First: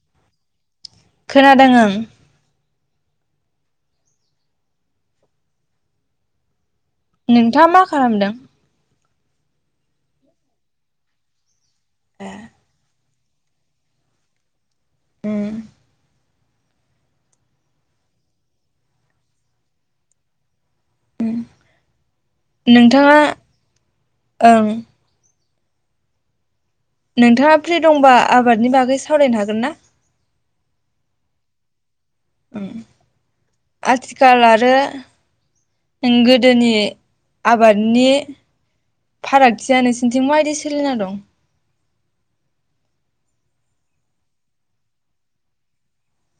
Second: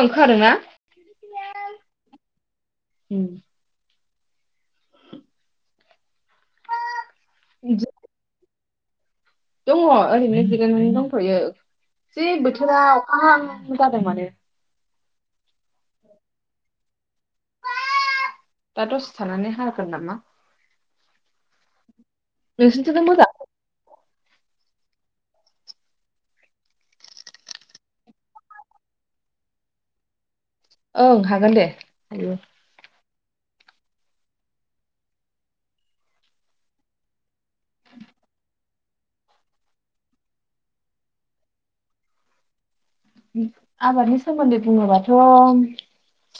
ओं खोनादोंना? खोनादों ओं उम नोंथाङा मा खालामदों? दङ ओरैनो जिरायनानै दंथयो जि ए बोथोराव आं जादों माने उम दा दसे थानानै हागोन नामा नोंसिनिथिंलाय नोंथाङा मोजां? ओं नोंथाङा फ्रि दंबा आबादनि बागै सावरायनो हागोन ना? ओं हागोन दे हायो उम आथिखाल आरो गोदोनि आबादनि फारागथिया नोंसिनिथिं माबायदि सोलिना दं आबादनि सोमोन्दै बुङोबाथ'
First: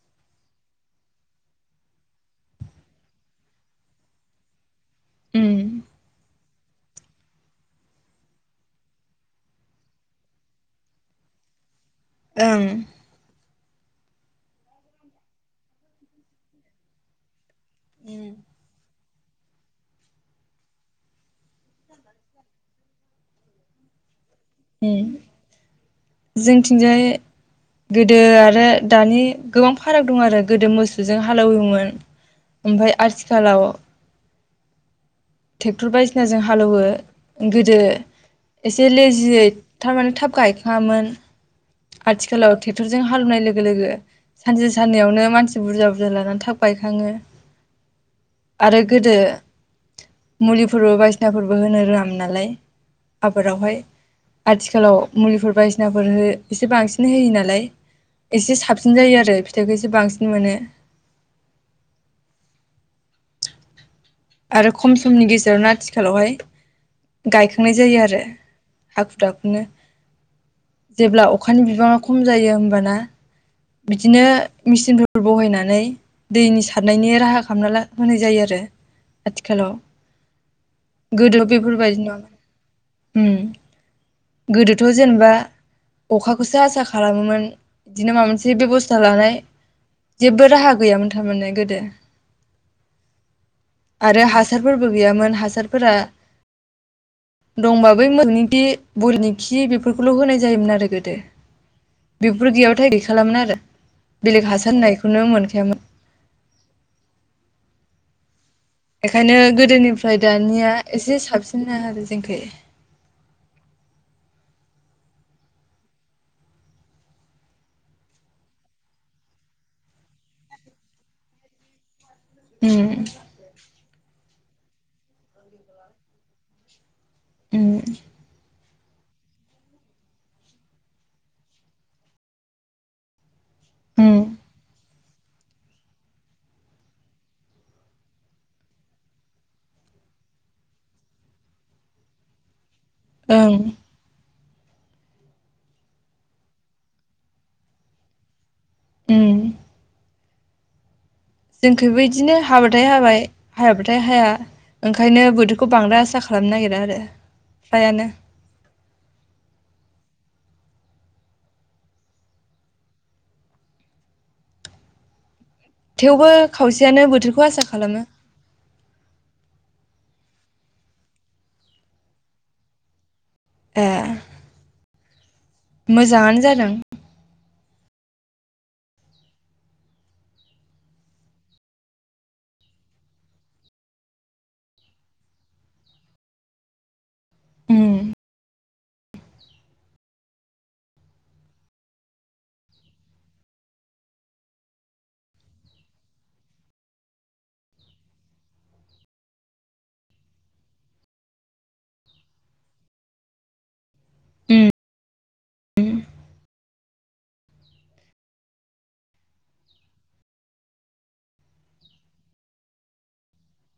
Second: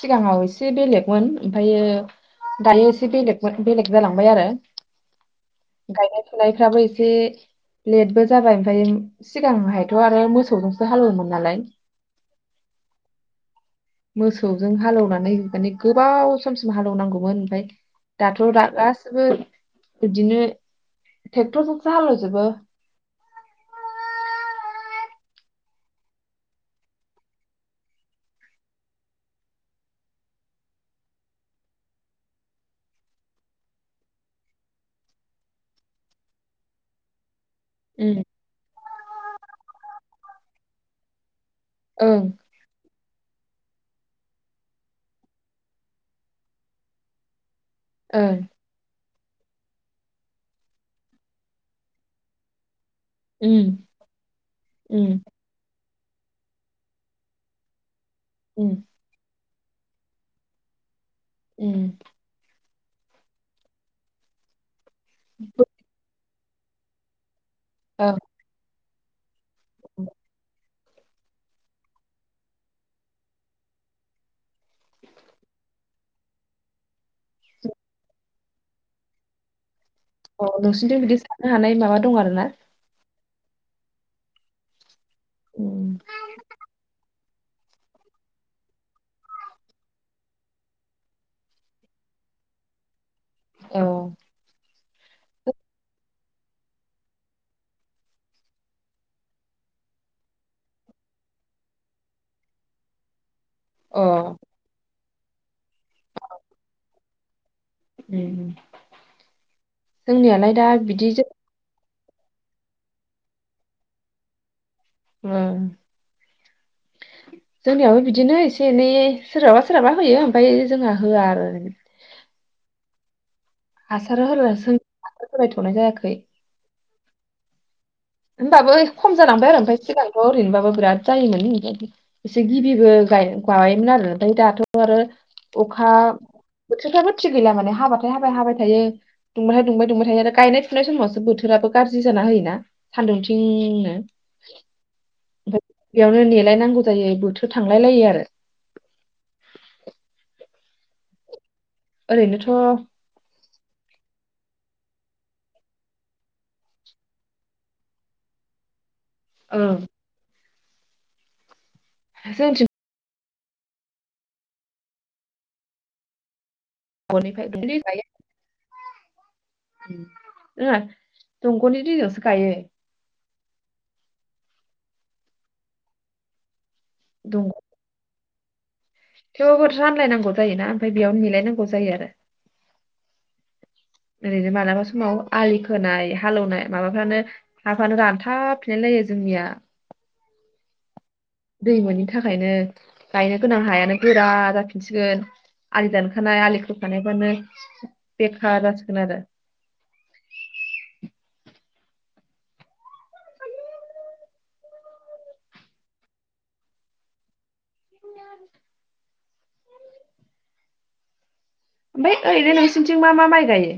सिगाङाव एसे बेलेगमोन ओमफायो दायो एसे बेलेगमोन बेलेग जालांबाय आरो उम गायनाय फुनायफ्राबो एसे लेटबो जाबाय ओमफ्राय सिगांहायथ' आरो मोसौजोंसो हालेवोमोन नालाय ओं मोसौजों हालेवनानै माने गोबाव समसिम हालेवनांगौमोन ओमफ्राय दाथ दा गासैबो बिदिनो ट्रेक्टरजोंसो हालेवजोबो उम जोंथिंजाय गोदो आरो दानि गोबां फाराग दं आरो गोदो मोसौजों हालौवोमोन ओमफ्राय आथिखालाव ट्रेक्टर बायदिसिना जों हालौवो गोदो उम एसे से लेजियै थारमाने थाब गायखाङामोन ओं आथिखााल ट्रेकटरजों जों हालेवनाय लोगो लोगो सानसे साननैयावनो मानसि बुरजायाव बुरजा लानानै थाब गायखाङो ओं आरो गोदो मुलिफोरबो बायदिसिनाफोरबो होनो रोङामोन नालाय आबादावहाय उम आथिखालाव उम मुलिफोर बाय [inaudible] एसे बांसिन होयो नालाय। एसे उम साबसिन जायो आरो फि थाइखौै एसे बांसिन मोनो। उम आरो खम समनि गेजेरावनो आथिखालावहाय गायखांनाय जायो औ आरो हाखु दाखुनो [inaudible] जेब्ला अखानि बिबाङा खम जायो होमबाना बिदिनो मेचिनफोर बहायनानै दैनि सारनायनि राहा खालामना ला होनाय जायो आरो आथिखालाव। औ नोंसिनिथि बिदि गोदो सारनो हानाय बेफोरबायदि माबा दं नङामोन आरोना उम गोदोथ' जेनेबा उम अखाखौसो आसा खालामोमोन। बिदिनो माबा मोनसे बेबस्था लानाय जेबो राहा गैयामोन थारमाने गोदो। औ आरो हासार फोरबो गैयामोन हासारफोरा दंबा बै मोसौनि खि [unintelligible] खि बेफोरखौल होनाय जायोमोन आरो गोदो बेफोर गैयाबाथाय गैखालामोन आरो अ बेलेग हासार होनाय नुनो मोनखायामोन। उम इखायनो गोदोनिफ्राय जोंनियालाय दा दानिया बिदि एसे जों साबसिन [unintelligible] रो जोंखै [inaudible] जोंनियावबो बिदिनो एसे एनै सोरहाबा सोरहाबा होयो ओमफ्राय जोंहा होआ आरो उम हासार होरोसो हासार होलायथनाय जायाखै [unintelligible] होनबाबो खम जालांबाय आरो ओमफ्राय सिगांथ ओरैनोबाबो बिराद जायोमोन एसे गिबिबो गायो गायोमोन आरो उम ओमफ्राय दाथ आरो अखा बोथोरफ्राबो थिग गैला माने हाबाथाय हाबाय हाबाय थायो दुंबाथाय दुंबाय दुंबाय थायो आरो गायनाय फुनाय समावसो बोथोराबो गाज्रि जाना होयोना ओं सान्दुंथिंनो [inaudible] [unintelligible] बेयावनो नेलायनांगौ जायो बोथोर थांलायलायो आरो उम जोंखैबो इदिनो ओरैनोथ' हाबाथाय हाबाय हायाबाथाय हाया ओंखायनो बोथोरखौ बांद्राय आसा खालामनो नागिरा आरो फ्रायानो ओं जोंथिं थेवबो खावसेयानो बोथोरखौ दंग'निफ्राय आसा दै खालामो गायो जोंहा दंगनि दैजोंसो गायो। ए मोजाङानो जादों दंग थेवबो रानलायनांगौ जायोना ओमफ्राय बेयाव नेलायनांगौ जायो आरो ओरैनो मालाबा समाव आलि खोनाय हालौवनाय माबाफ्रानो उम हाफ्रानो रानथाबफिनायलायो जोंनिया दै मोनिनि थाखायनो गायनो गोनां हायानो गोरा जाफिनसिगोन आलि दानखानाय आलि खोखानायफोरानो बेखार जासिगोन आरो उम उम ओमफ्राय ओरैनो नोंसिनिथिं मा मा माइ गायो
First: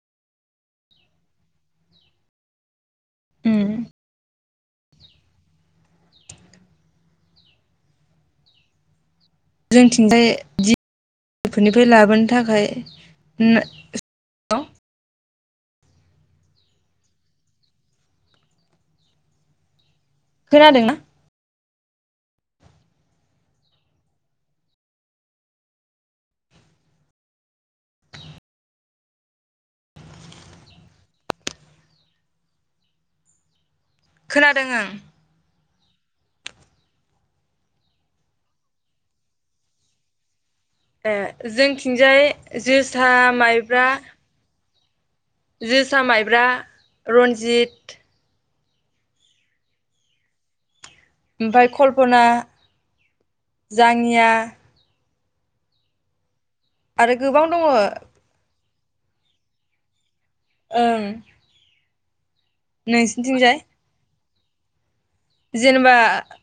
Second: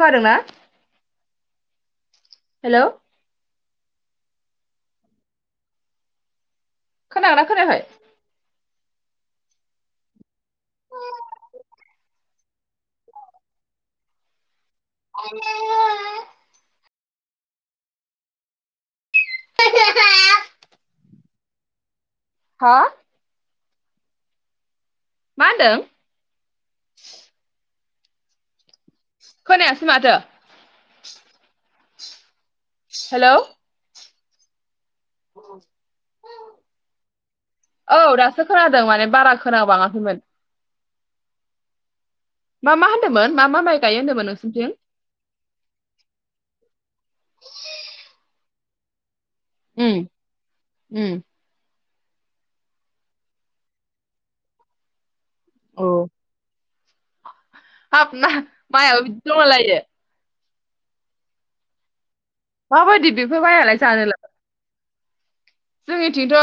खोनादों ना हेलौ उम खोनादोंना खोनायाखै जोंथिंजाय दि बेफोरनिफ्राय लाबोनो थाखाय ना [unintelligible] [unintelligible] खोनादोंना हा मा होनदों खोनायासै माथो हेलौ खोनादों ओं औ दासो खोनादों माने बारा खोना बाङाखैमोन ए जोंथिं जाय मा मा जोसा होनदोंमोन मा मा माइ माइब्रा गायो होन्दोंमोन नोंसिनिथिं जोसा माइब्रा रन्जिथ उम उम ओमफ्राय खल खना जाङिया औ आरो गोबां दङो मायाबो बिदि दंला लायो ओं माबादि बिफोर नोंसिनिथिंजाय मायालाय जानोला जेनेबा जोंनि थिंथ'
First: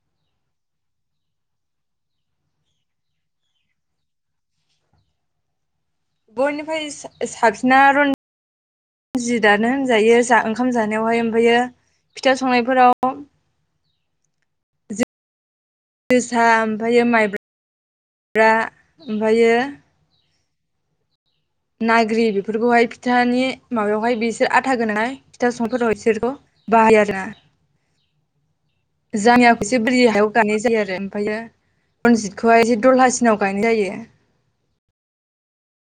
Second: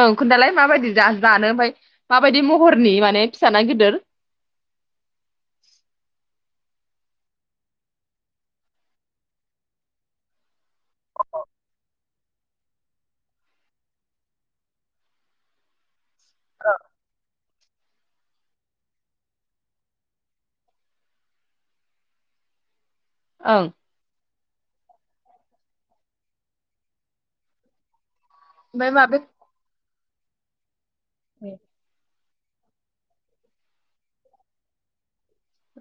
ओं खोन्थालाय माबायदि जा-जानो ओमफाय माबायदि महरनि माने फिसा ना गिदोर? बयनिफाय सा-साबसिना रनजित दानो होनजायो जा ओंखाम जानायावहाय ओमफायो फिथा संनायफोराव जोसा ओमफायो माइब्रा। ब्रा ओमफायो नाग्रि बेफोरखौहाय फिथ थानि ओं माबायावहाय बिसोर आथा गोनां फिथा [unintelligible] इसोरखौ बाहायो आरो ना। ओमफ्राय माबे जामयियाखौ इसे बोरि हायाव गानाय जायो आरो ओमफ्रायो रनजित खौहाय इसे दलहासिनाव गायनाय जायो।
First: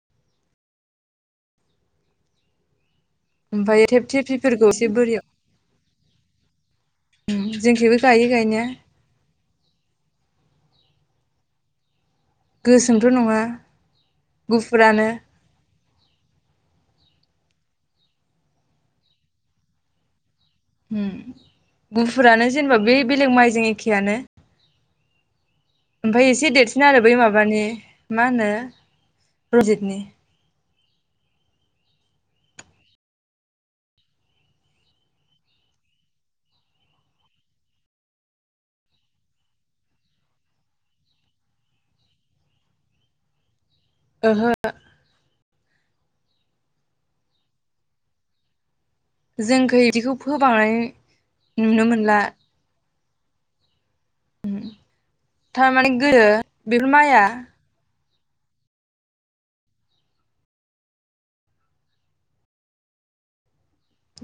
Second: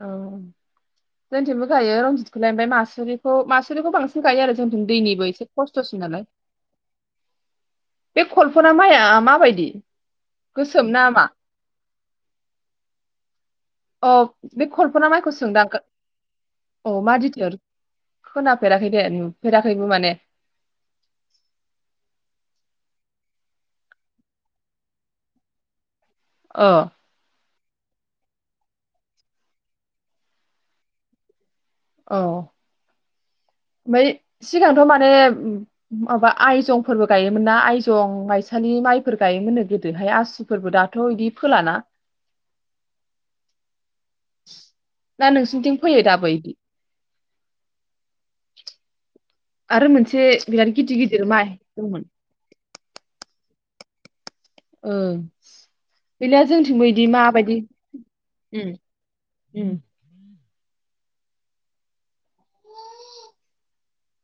औ जोनथिंबो गायो रनजितखौलाय ओमफ्राय मासुरि खौ ओमफ्राय मासुरिखौ बांसिन थेबथे गायो आरो फिफोरखौ जोंनिथिं एसे बोरियाव दैनिबो इसे खस्थसिन नालाय जोंखैबो गायो बे गायनाया खलफना माइआ माबायदि? गोसोम ना मा? गोसोमथ‌ नङा अ बे खलफना गुफुरानो माइखौ सोंदां को औ मादिथ [unintelligible] खोनाफेराखै दे नुफेराखैबो माने। उम गुफुरानो जेनेबा बे बेलेग माइजों एखेआनो। ओमफाय इसे अ देरसिन आरो बै माबानि। मा होनो रन्जितनि औ ओमफ्राय सिगांथ माने माबा आयजंफोरबो गायोमोन ना आयजं माइसालि माइफोर गायोमोननो गोदोहाय आसुफोरबो दाथ इदि फोलाना? ओहो ना नोंसिनिथिं फैयो दाबो इदि? जोंखै आरो बिदिखौ मोनसे फोबांनाय बिराद गिदिर गिदिर माइ नुनो दंमोन। मोनला ओं थारमाने गोदो बेनोया जोंथिंबो बेफोर इदि माइआ माबायदि उम उम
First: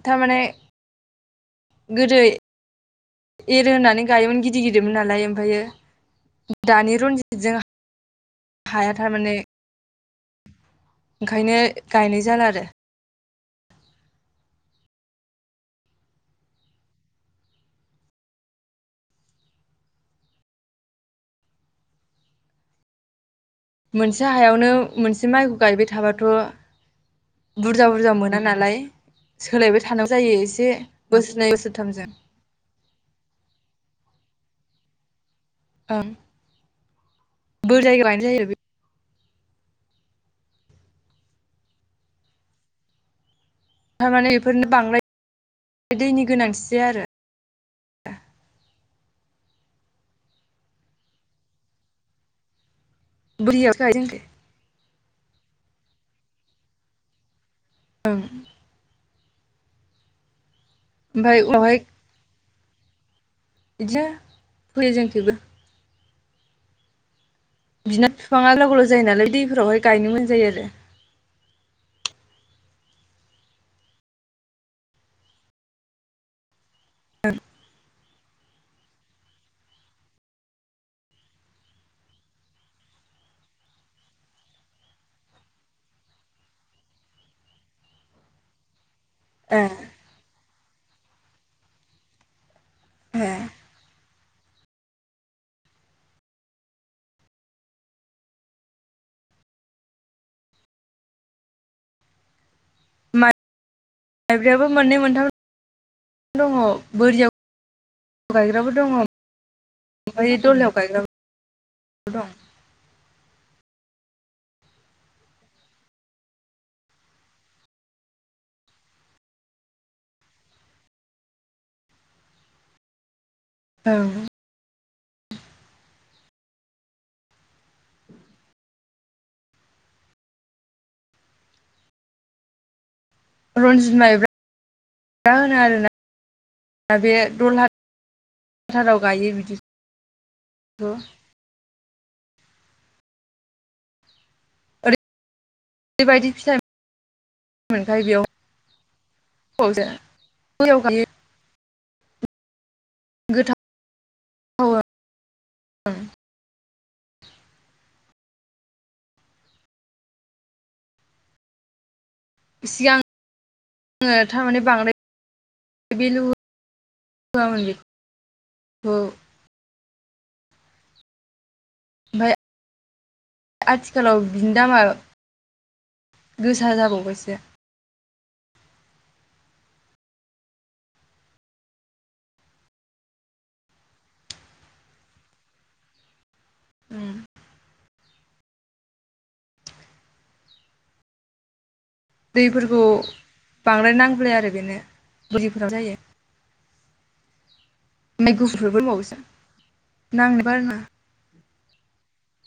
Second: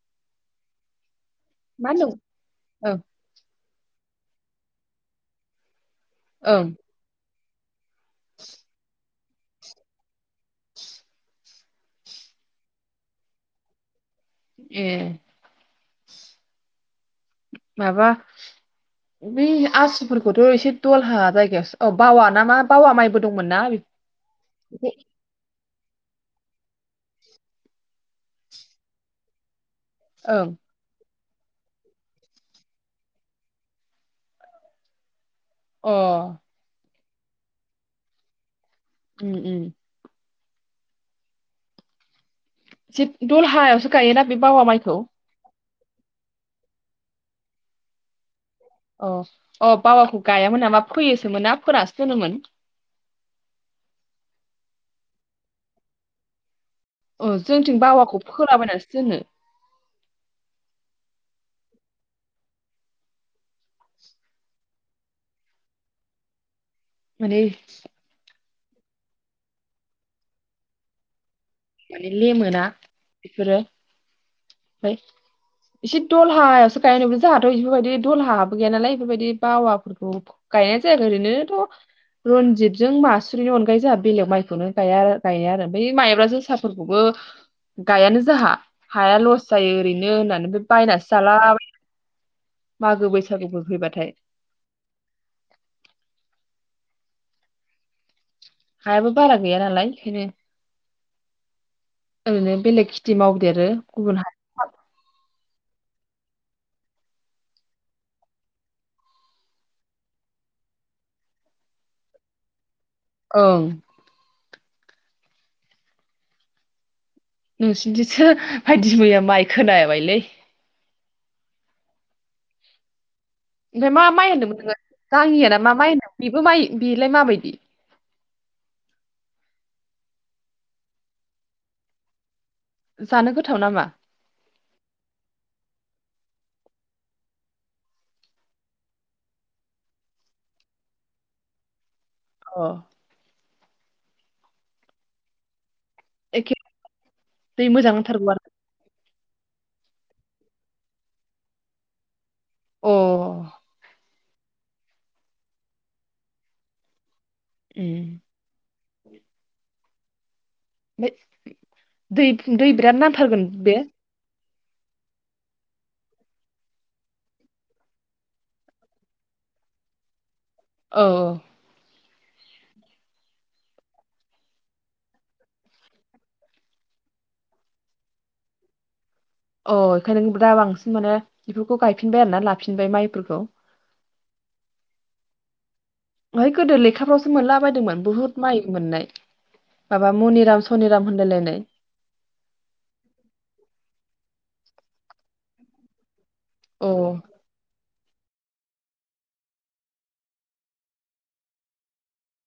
थारमाने मानु गोदो औ एरो होनानै गायोमोन गिदिर गिदिरमोन नालाय ओमफायो। ओं दानि रनजित जोंआ हाया थारमाने ओंखायनो गायनाय जाला आरो ए माबा बै आसुफोरखौथ एसे दलहा जायगायाव औ बावा ना मा बावा माइबो दंमोन ना मोनसे हायावनो बेफोरखौ मोनसे माइ गायबाय थाबाथ बुरजा बुरजा मोना नालाय सोलायबायथ थानांगौ जायो ओं एसे बोसोरनै बोसोरथामजों अ ओं [unintelligible] ओम ओम। [unintelligible] दलहायावसो गायोना थारमाने बे बेफोरनो बावा माइखौ? बांद्राय दैनि गोनांथि जाया आरो अ अ बावाखौ गायामोन नामा फोयोसोमोनना फोनासो दोनोमोन। बोरियावसो गायो जोंनिखै। ओ। जोंनिथिं बावाखौ फोलाबायनानैसो दोनो। ओमफ्राय [unintelligible] बिदिनो फोयो जोंनिखैबो माने बिदिनो बिफांआ गोलाव गोलाव जायो नालाय दैफोरावहाय गायनो मोजां जायो आरो। माने लेमोना बेफोरो ओमफ्राय एसे दलहायावसो गायनो मोजाङाथ' इफोरबायदि दलहा हाबो गैया नालाय बेफोरबायदि बावाफोरखौ गायनाय जाया आरो ओरैनोथ' रनजितजों मासुरिनि अनगायै जोंहा बेलेग माइखौनो गाया गाया आरो बे माइब्रा जोसा फोरखौबो गायानो जोंहा हाया लस जायो आरो ओरैनो होननानैबो बायनानैसो जालाबायो मागो ए बैसागुफोर फैबाथाय। हायाबो बारा गैया नालाय बेखायनो ओरैनो बेलेग खेथि मावदेरो गुबुन हा माइब्रायाबो मोननै मोनथाम दङ बोरियाव गायग्राबो दङ ओमफ्राय दलाहायाव गायग्राबो दं। ओं। नोंसोरनिथिंसो बायदि मैया माइ खोनाबायलै। ओमफ्राय मा माइ ओं होन्दोंमोन नोङो? [unintelligible] ना मा माइ होनो बेबो माइ बेलाय माबायदि जानो गोथाव नामा रन्जित, माइब्रा होनो आरोना दा बे दलहाथाराव गायो बिदिखौ। अ। ओरै बायदि एखे फिथाइ दै मोजां मोनखायो नांथारगौ आरो बेयावहाय [unintelligible] अ उम [unintelligible] उम। [unintelligible] दै दै बिराद नांथारगोन बे? माने बांद्राय भेलु होआमोन बेखौ। औ औ। ओमफ्राय आथिखालाव बिनि दामा गोसा जाबावबायसो। अ ओंखायनो दा बांसिन माने बेफोरखौ गायफिनबाय आरो ना लाफिनबाय माइफोरखौ। ओहाय गोदो लेखाफ्रावसो मोनलाबायायदोंमोन। बुहुत माइ मोननाय माबा मनिराम सनिराम होनलायलायनाय। दैफोरखौ बांद्राय नांलाया आरो। बेनो बोरिफोराव जायो। अ। ओमफ्राय गुफुरबो दंबावोसो नांनो बाना।